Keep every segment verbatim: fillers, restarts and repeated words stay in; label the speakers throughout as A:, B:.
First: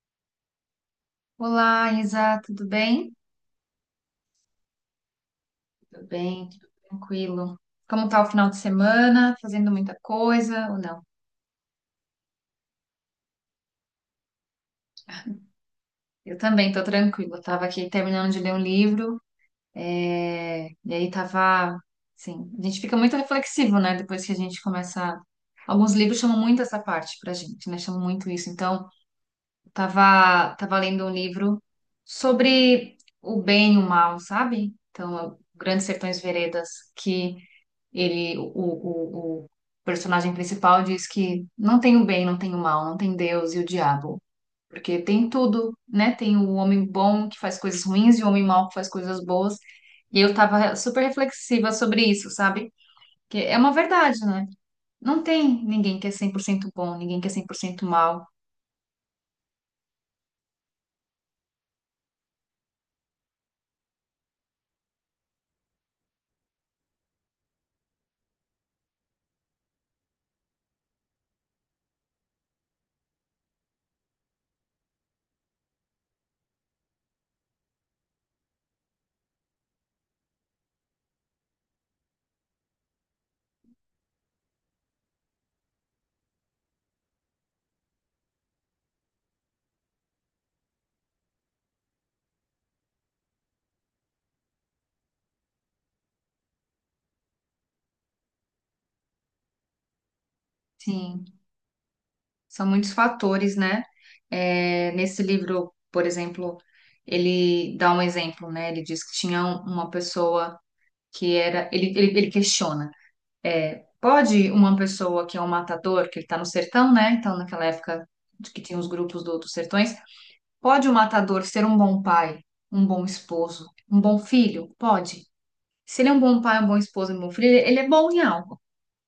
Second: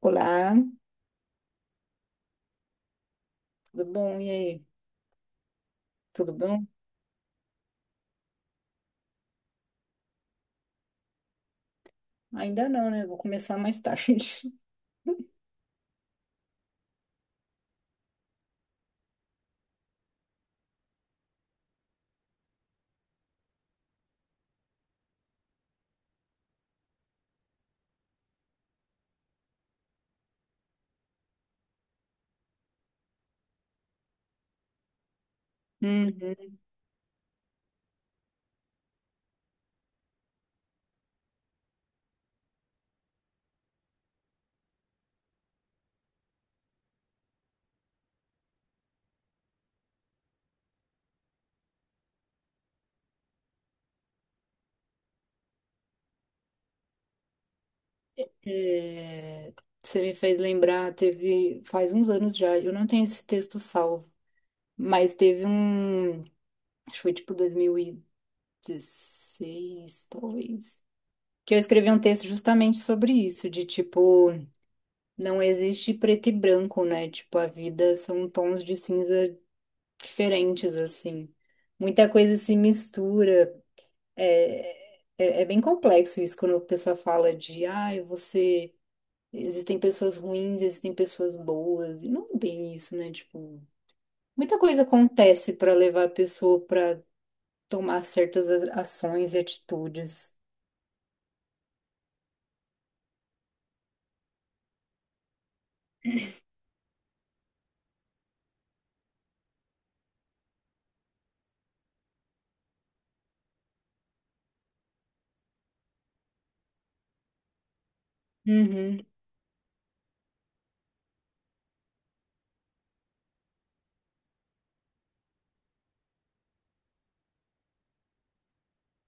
A: Olá,
B: Olá, Isa, tudo bem?
A: tudo bom? E aí?
B: Tudo
A: Tudo
B: bem,
A: bom?
B: tudo tranquilo. Como tá o final de semana? Fazendo muita coisa ou não?
A: Ainda não, né? Vou começar mais tarde.
B: Eu também tô tranquila. Tava aqui terminando de ler um livro, é, e aí tava, assim, a gente fica muito reflexivo, né? Depois que a gente começa, alguns livros chamam muito essa parte pra gente, né? Chamam muito isso. Então, tava, tava lendo um livro sobre o bem e o mal, sabe? Então, é Grandes Sertões
A: Uhum.
B: Veredas, que Ele, o, o, o personagem principal diz que não tem o bem, não tem o mal, não tem Deus e o diabo. Porque tem tudo, né? Tem o homem bom que faz coisas ruins e o homem mau que faz coisas boas. E eu tava super reflexiva sobre isso, sabe? Que é uma verdade, né? Não tem ninguém que é cem por cento bom, ninguém que é cem por cento mal.
A: É, você me fez lembrar, teve faz uns anos já, eu não tenho esse texto salvo, mas teve um, acho que foi tipo dois mil e dezesseis, talvez. Que eu escrevi um texto justamente sobre isso, de tipo, não existe preto e branco, né? Tipo, a vida são tons de cinza diferentes, assim. Muita coisa se mistura. É, é, é bem complexo isso quando a pessoa fala de, ai, você. Existem pessoas ruins, existem pessoas boas, e não é bem isso, né? Tipo, muita coisa acontece para levar a pessoa para tomar certas a- ações e atitudes.
B: Sim, são muitos fatores, né? É, nesse livro, por exemplo, ele dá um exemplo, né? Ele diz que tinha um- uma pessoa que era, ele, ele, ele questiona, é, pode uma pessoa que é um matador, que ele está no sertão, né? Então, naquela época de que tinha os
A: Uhum.
B: grupos do, dos sertões, pode o matador ser um bom pai, um bom esposo, um bom filho? Pode. Se ele é um bom pai, um bom esposo, um bom filho, ele ele é bom em algo,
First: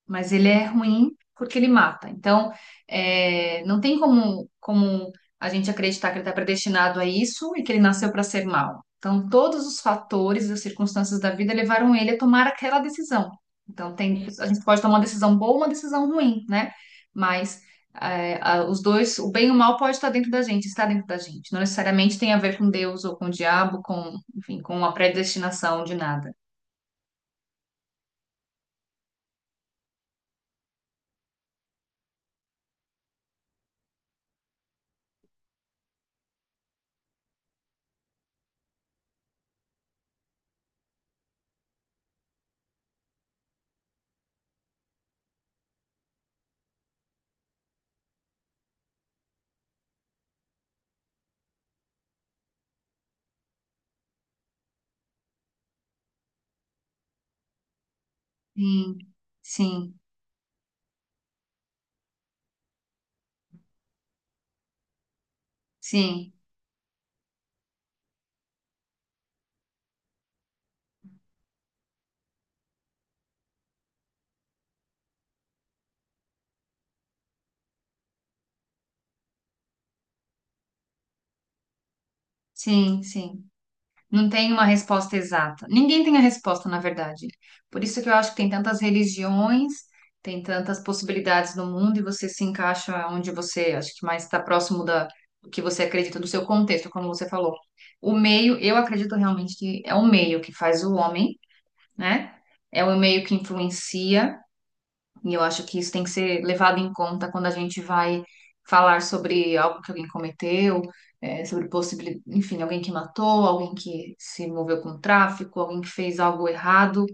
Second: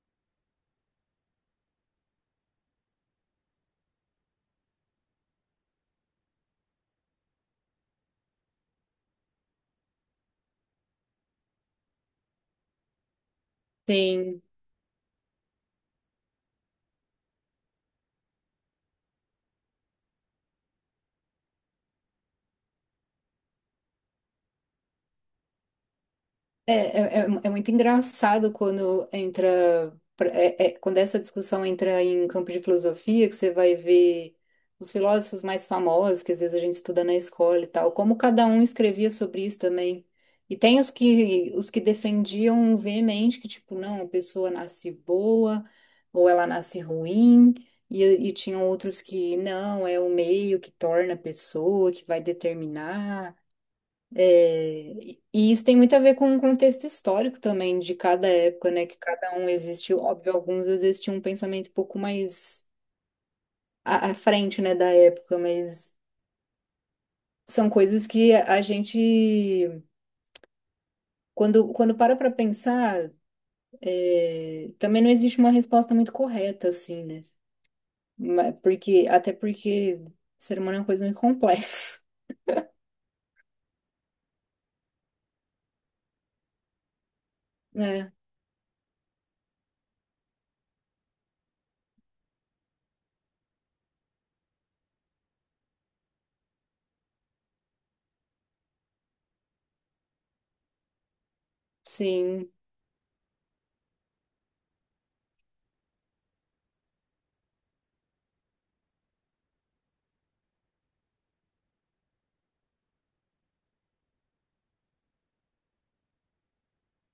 B: mas ele é ruim porque ele mata. Então, é, não tem como, como a gente acreditar que ele está predestinado a isso e que ele nasceu para ser mal. Então, todos os fatores e as circunstâncias da vida levaram ele a tomar aquela decisão. Então, tem,
A: Sim.
B: a gente pode tomar uma decisão boa ou uma decisão ruim, né? Mas é, a- os dois, o bem e o mal, pode estar dentro da gente, está dentro da gente. Não necessariamente tem a ver com Deus ou com o diabo, com, enfim, com uma predestinação de nada.
A: É, é, é é muito engraçado quando entra, pra- é- é- quando essa discussão entra em campo de filosofia, que você vai ver os filósofos mais famosos, que às vezes a gente estuda na escola e tal, como cada um escrevia sobre isso também. E tem os que, os que defendiam veemente que, tipo, não, a pessoa nasce boa ou ela nasce ruim, e, e tinham outros que, não, é o meio que torna a pessoa, que vai determinar. É, e isso tem muito a ver com o contexto histórico também de cada época, né? Que
B: Sim,
A: cada um
B: sim,
A: existiu. Óbvio, alguns existiam um pensamento um pouco mais à, à frente, né, da época, mas
B: sim,
A: são coisas que a gente, quando, quando para pra pensar, é, também não existe uma resposta muito correta, assim, né? Ma- Porque, até porque ser humano é uma coisa muito complexa,
B: sim, sim. Não tem uma resposta exata. Ninguém tem a resposta, na verdade. Por isso que
A: né?
B: eu acho que tem tantas religiões, tem tantas possibilidades no mundo, e você se encaixa onde você, acho que, mais está próximo da, do que você acredita, do seu contexto, como você falou. O meio, eu acredito realmente que é o meio que faz o homem, né?
A: Sim.
B: É o meio que influencia. E eu acho que isso tem que ser levado em conta quando a gente vai falar sobre algo que alguém cometeu, eh, sobre possibilidade, enfim, alguém que matou, alguém que se envolveu com tráfico, alguém que fez algo errado.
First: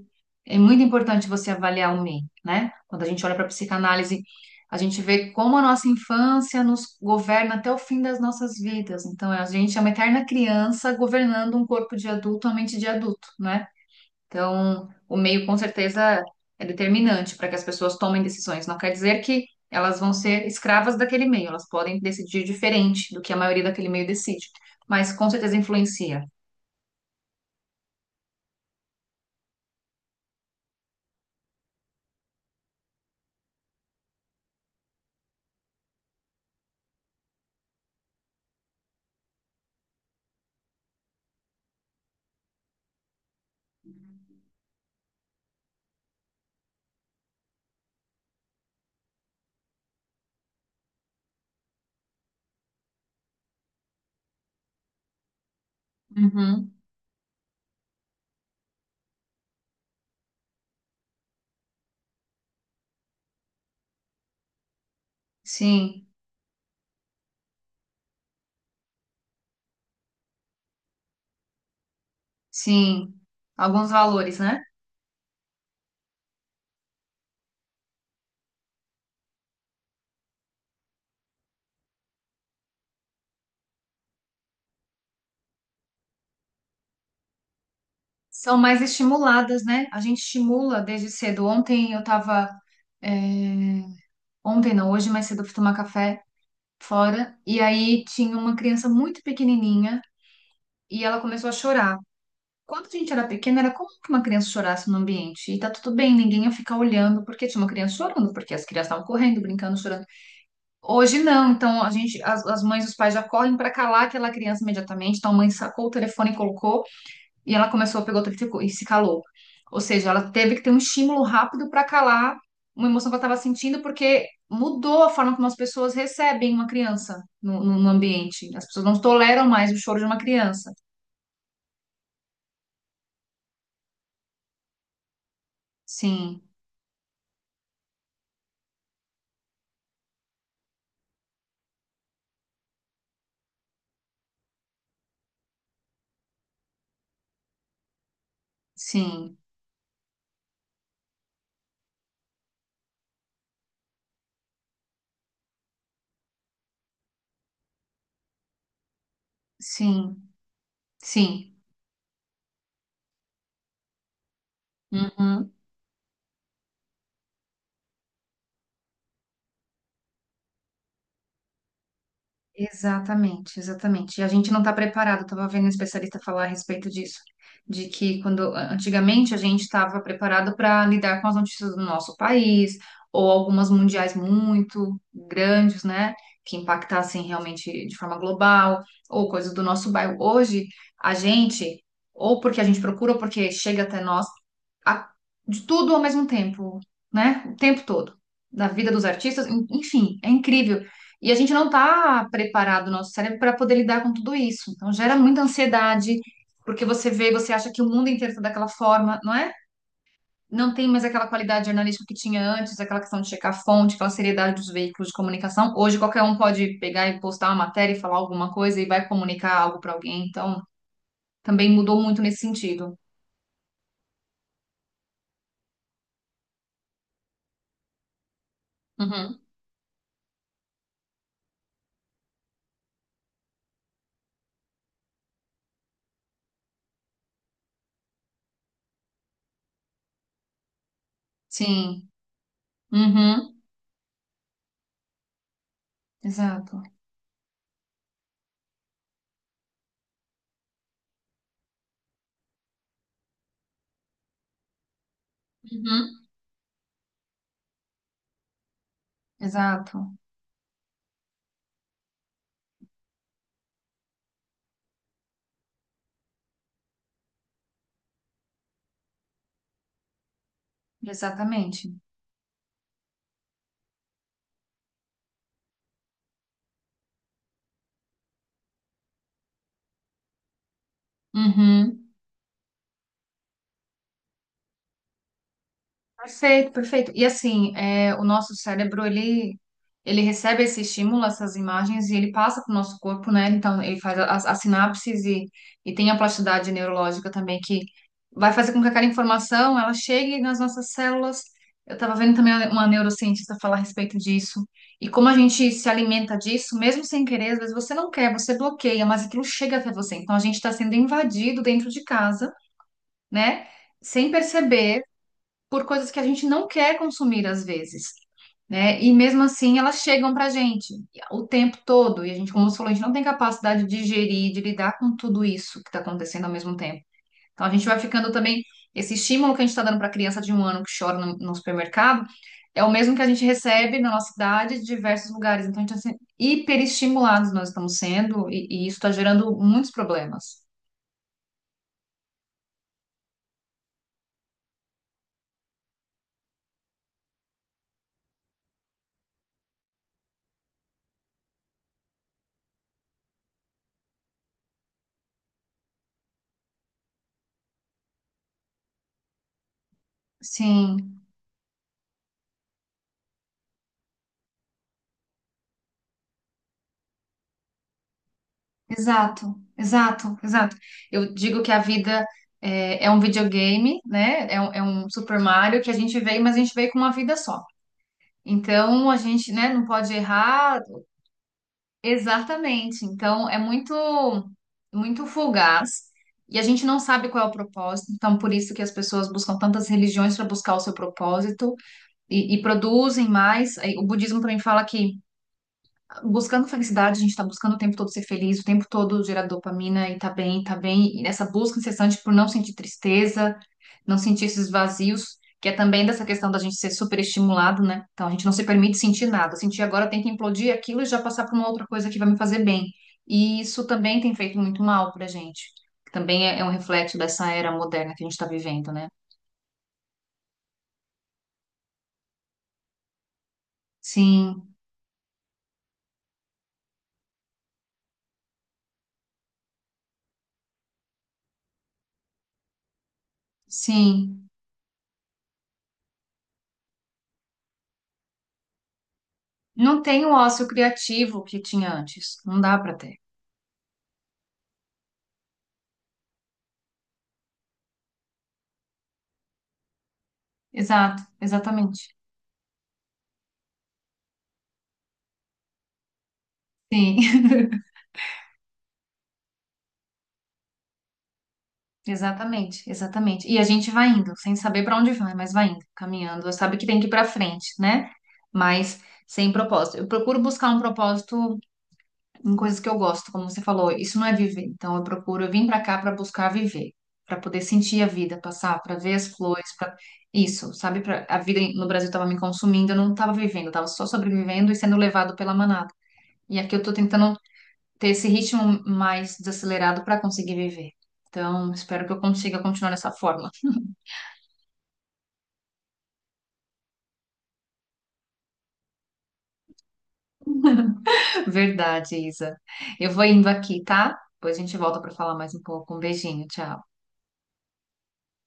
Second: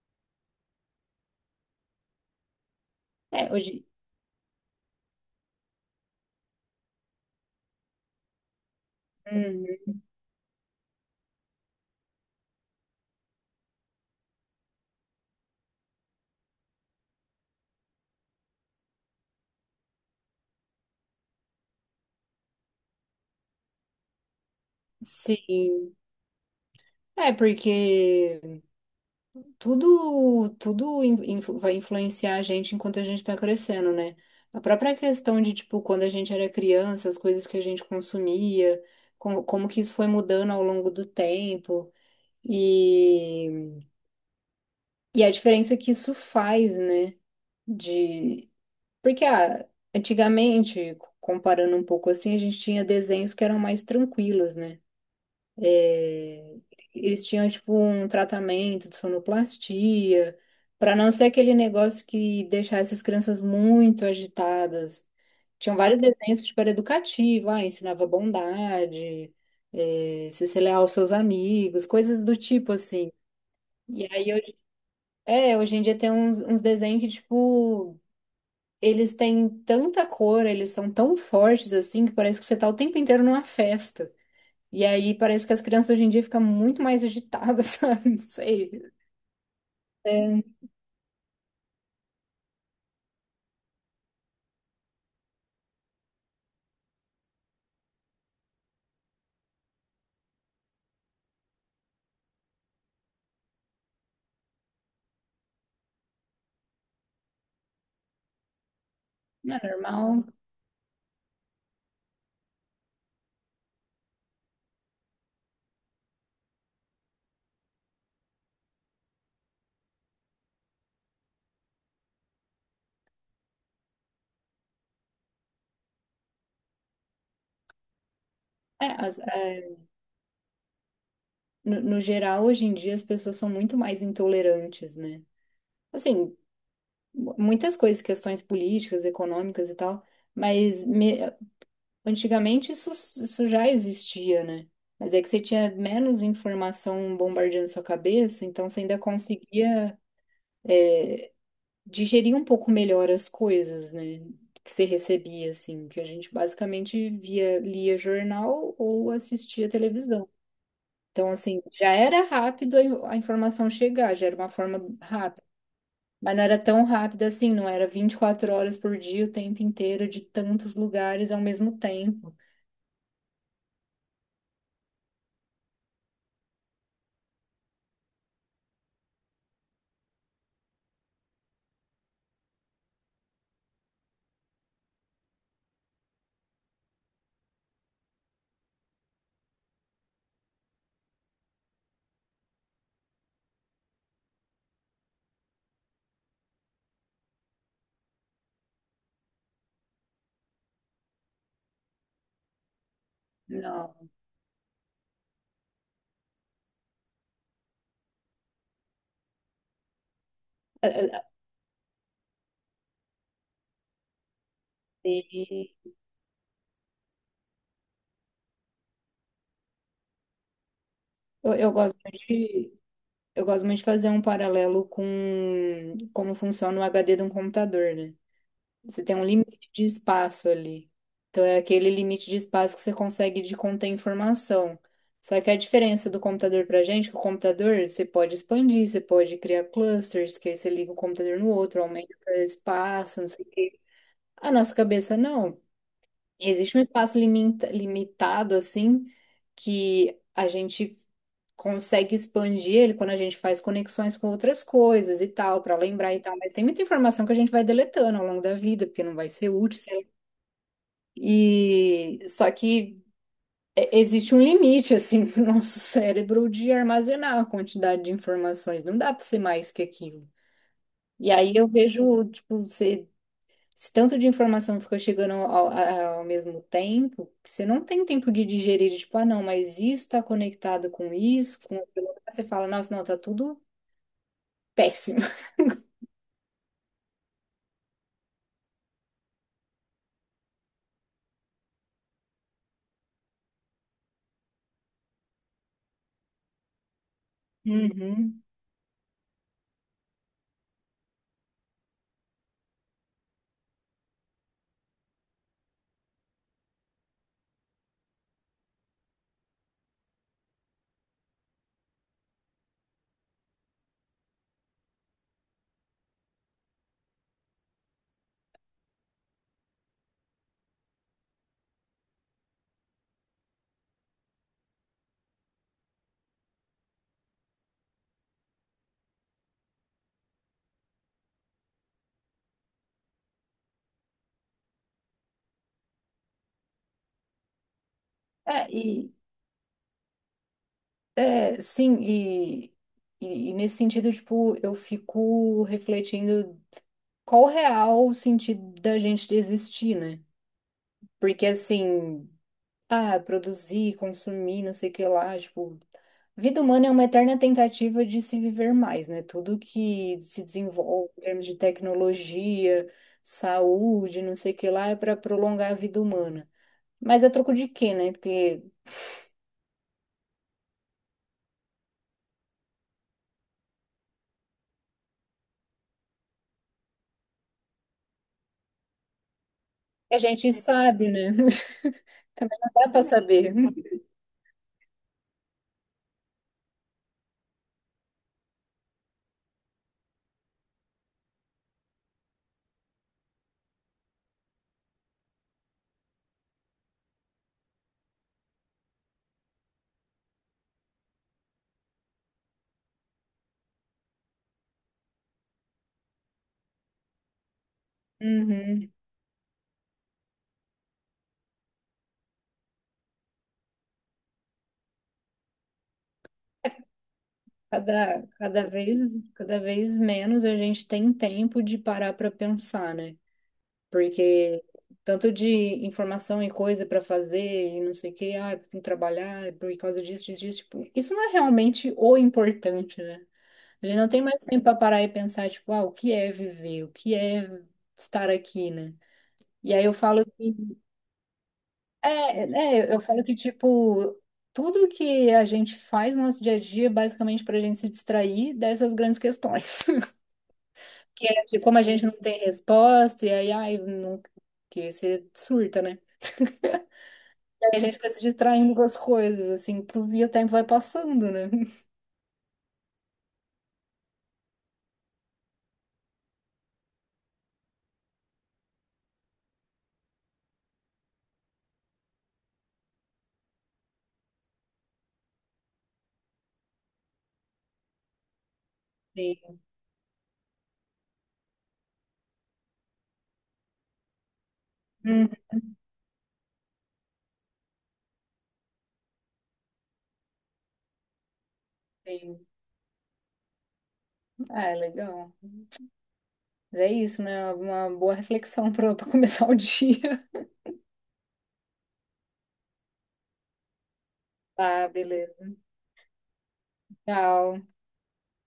B: É muito importante você avaliar o meio, né? Quando a gente olha para a
A: É, hoje.
B: psicanálise, a gente vê como a nossa infância nos governa até o fim das nossas vidas. Então, a gente é uma
A: Uhum.
B: eterna criança governando um corpo de adulto, uma mente de adulto, né? Então, o meio com certeza é determinante para que as pessoas tomem decisões. Não quer dizer que elas vão ser escravas daquele meio, elas podem decidir diferente do que a maioria daquele meio decide, mas com certeza
A: Sim.
B: influencia.
A: É, porque. tudo, tudo in- influ- vai influenciar a gente enquanto a gente tá crescendo, né? A própria questão de, tipo, quando a gente era criança, as coisas que a gente consumia, como, como que isso foi mudando ao longo do tempo e, e a diferença que isso faz, né? De, porque, ah, antigamente, comparando um pouco assim, a gente tinha desenhos que eram mais tranquilos, né?
B: Uhum.
A: Eles tinham, tipo, um tratamento de sonoplastia, para não ser aquele negócio que deixasse as crianças muito agitadas. Tinham vários
B: Sim,
A: desenhos que, tipo, era educativo, ah, ensinava bondade, eh, se ser leal aos seus amigos, coisas do tipo, assim.
B: sim. Alguns
A: E aí,
B: valores,
A: hoje,
B: né?
A: é, hoje em dia tem uns, uns desenhos que, tipo, eles têm tanta cor, eles são tão fortes, assim, que parece que você tá o tempo inteiro numa festa. E aí parece que as crianças hoje em dia ficam muito mais agitadas, sabe? Não
B: São mais
A: sei.
B: estimuladas, né? A gente
A: É,
B: estimula desde cedo. Ontem eu tava. é, Ontem não, hoje mais cedo eu fui tomar café fora. E aí tinha uma criança muito pequenininha e ela começou a chorar. Quando a gente era pequena, era comum que uma criança chorasse no ambiente. E tá tudo bem, ninguém ia ficar olhando porque tinha uma criança chorando, porque as crianças estavam correndo,
A: não é
B: brincando, chorando.
A: normal.
B: Hoje não, então a gente, as, as mães e os pais já correm para calar aquela criança imediatamente. Então a mãe sacou o telefone e colocou, e ela começou a pegar o telefone e ficou- e se calou. Ou seja, ela teve que ter um estímulo rápido para calar uma emoção que ela estava sentindo, porque mudou a forma como as pessoas recebem uma criança no, no no ambiente. As pessoas
A: É,
B: não
A: as-
B: toleram mais
A: é,
B: o choro de uma criança.
A: no, no geral, hoje em dia, as pessoas são muito mais intolerantes, né? Assim,
B: Sim,
A: mu- muitas coisas, questões políticas, econômicas e tal, mas me- antigamente isso, isso já existia, né? Mas é que você tinha menos informação bombardeando sua cabeça, então você ainda
B: sim,
A: conseguia digerir um pouco melhor as coisas, né? Que você recebia, assim, que a gente basicamente via, lia jornal ou assistia
B: sim.
A: televisão. Então,
B: Sim,
A: assim, já era rápido a a informação chegar, já era uma forma rápida.
B: uhum,
A: Mas não era tão rápida assim, não era vinte e quatro horas por dia, o tempo inteiro, de tantos lugares ao mesmo tempo.
B: exatamente, exatamente. E a gente não está preparado. Eu estava vendo um especialista falar a respeito disso, de que, quando antigamente a gente estava preparado para lidar com as notícias do nosso país, ou algumas mundiais muito grandes, né, que impactassem realmente de forma global, ou coisas do nosso bairro. Hoje, a gente, ou porque a gente procura, ou porque chega até nós a- de tudo ao mesmo tempo, né? O tempo todo, da vida dos artistas, en- enfim, é incrível. E a gente não está preparado, o nosso cérebro, para poder
A: Não.
B: lidar com tudo isso. Então gera muita ansiedade, porque você vê, você acha que o mundo inteiro está daquela forma, não é? Não tem
A: É,
B: mais
A: é,
B: aquela qualidade jornalística que tinha antes, aquela questão de checar a fonte, aquela seriedade dos veículos de comunicação.
A: e
B: Hoje qualquer um pode pegar e postar uma matéria e falar alguma coisa e vai comunicar algo para alguém. Então
A: Eu,
B: também
A: eu gosto
B: mudou
A: muito
B: muito nesse
A: de,
B: sentido.
A: eu gosto muito de fazer um paralelo com como funciona o H D de um computador, né? Você tem um
B: Uhum.
A: limite de espaço ali. Então, é aquele limite de espaço que você consegue de conter informação. Só que a diferença do computador pra gente, é que o computador você pode expandir, você pode criar clusters, que aí você liga o computador no outro,
B: Sim.
A: aumenta espaço, não sei o
B: Uhum.
A: quê. A nossa cabeça não. Existe um
B: Exato.
A: espaço limita- limitado, assim, que a gente consegue expandir ele quando a gente faz conexões com outras coisas e tal, para lembrar e
B: Uhum.
A: tal. Mas tem muita informação que a gente vai deletando ao longo da vida, porque não vai ser útil, sei lá.
B: Exato,
A: E só que é, existe um limite, assim, pro nosso cérebro de armazenar a quantidade de informações. Não dá para ser mais que aquilo. E aí eu
B: exatamente.
A: vejo, tipo, você esse tanto de informação ficou chegando ao, ao- ao mesmo tempo, que você não tem tempo de digerir, tipo, ah, não, mas isso tá conectado com isso, com aquilo,
B: Uhum.
A: lá. Você fala, nossa, não, tá tudo péssimo.
B: Perfeito, perfeito. E assim, é, o nosso cérebro, ele, ele recebe esse estímulo, essas imagens, e ele passa para o nosso corpo, né? Então, ele faz as, as sinapses e, e tem a plasticidade neurológica também, que
A: Uhum.
B: vai fazer com que aquela informação, ela chegue nas nossas células. Eu estava vendo também uma neurocientista falar a respeito disso. E como a gente se alimenta disso, mesmo sem querer, às vezes você não quer, você bloqueia, mas aquilo chega até você. Então, a gente está sendo invadido dentro de casa, né? Sem perceber, por coisas que a gente não quer consumir às vezes, né? E mesmo assim elas chegam pra gente o tempo todo, e a gente, como você falou, a gente não tem capacidade de gerir, de lidar com tudo isso que tá acontecendo ao mesmo tempo. Então a gente vai ficando também, esse estímulo que a gente tá dando pra criança de um ano que chora no, no supermercado é o mesmo que a gente recebe na nossa cidade, de diversos lugares. Então a gente tá sendo hiperestimulados, nós estamos sendo, e,
A: É,
B: e isso está
A: e,
B: gerando muitos problemas.
A: é, sim, e, e, e nesse sentido, tipo, eu fico refletindo qual o real sentido da gente existir, né? Porque, assim, ah, produzir, consumir, não sei o que lá, tipo, vida humana é uma eterna tentativa de se viver mais, né? Tudo que se desenvolve
B: Sim.
A: em termos de tecnologia, saúde, não sei o que lá, é para prolongar a vida humana. Mas a troco de quê, né? Porque
B: Exato, exato, exato. Eu digo que a vida é, é um videogame, né? É, um é um Super Mario que a gente veio, mas a gente veio com uma vida só. Então a gente, né, não pode
A: a gente
B: errar.
A: sabe, né? Dá para
B: Exatamente. Então
A: saber.
B: é muito, muito fugaz, e a gente não sabe qual é o propósito. Então por isso que as pessoas buscam tantas religiões, para buscar o seu propósito e, e produzem mais. Aí, o budismo também fala que, buscando felicidade, a gente está buscando o tempo todo ser feliz, o tempo todo gerar dopamina e tá bem, tá bem. E nessa busca incessante por não sentir tristeza, não sentir esses vazios, que é também dessa questão da gente ser super estimulado, né? Então a gente não se
A: Uhum.
B: permite sentir nada. Sentir agora, tem que implodir aquilo e já passar para uma outra coisa que vai me fazer bem. E isso também tem feito muito mal pra gente. Também é é um reflexo dessa era moderna que a
A: Cada,
B: gente está
A: cada
B: vivendo,
A: vez,
B: né?
A: cada vez menos a gente tem tempo de parar para pensar, né? Porque
B: Sim,
A: tanto de informação e coisa para fazer e não sei o que, ah, tem que trabalhar é por causa disso, disso, disso, tipo, isso não é realmente o importante, né? A gente não tem mais
B: sim.
A: tempo para parar e pensar, tipo, ah, o que é viver? O que é estar aqui, né? E aí eu
B: Não tem
A: falo,
B: o ócio criativo que tinha antes.
A: é,
B: Não dá para
A: é, eu
B: ter.
A: falo que, tipo, tudo que a gente faz no nosso dia a dia é basicamente para a gente se distrair dessas grandes questões.
B: Exato,
A: Que é de como a gente
B: exatamente.
A: não tem resposta, e aí, ai, não, que você surta, né?
B: Sim,
A: A gente fica se distraindo com as coisas, assim, pro e o tempo vai passando, né?
B: exatamente, exatamente. E a gente vai indo, sem saber para onde vai, mas vai indo, caminhando. Sabe que tem que ir para frente, né? Mas sem propósito. Eu procuro buscar um propósito em coisas que eu gosto, como você falou, isso não é viver. Então eu procuro, eu vim para cá para buscar viver, para poder sentir a vida passar, para ver as
A: Sim.
B: flores, para isso, sabe? Pra... A vida no Brasil estava me consumindo, eu não estava vivendo, eu estava só sobrevivendo e sendo
A: Hum.
B: levado pela manada. E aqui eu tô tentando ter esse ritmo mais desacelerado para conseguir viver. Então, espero que eu
A: Sim.
B: consiga continuar nessa forma.
A: Ah, é legal. Mas é isso, né? Uma boa reflexão pra, pra começar o dia.
B: Verdade, Isa. Eu vou indo aqui, tá? Depois a gente
A: Tá,
B: volta para falar mais
A: beleza.
B: um pouco. Um beijinho, tchau.
A: Tchau.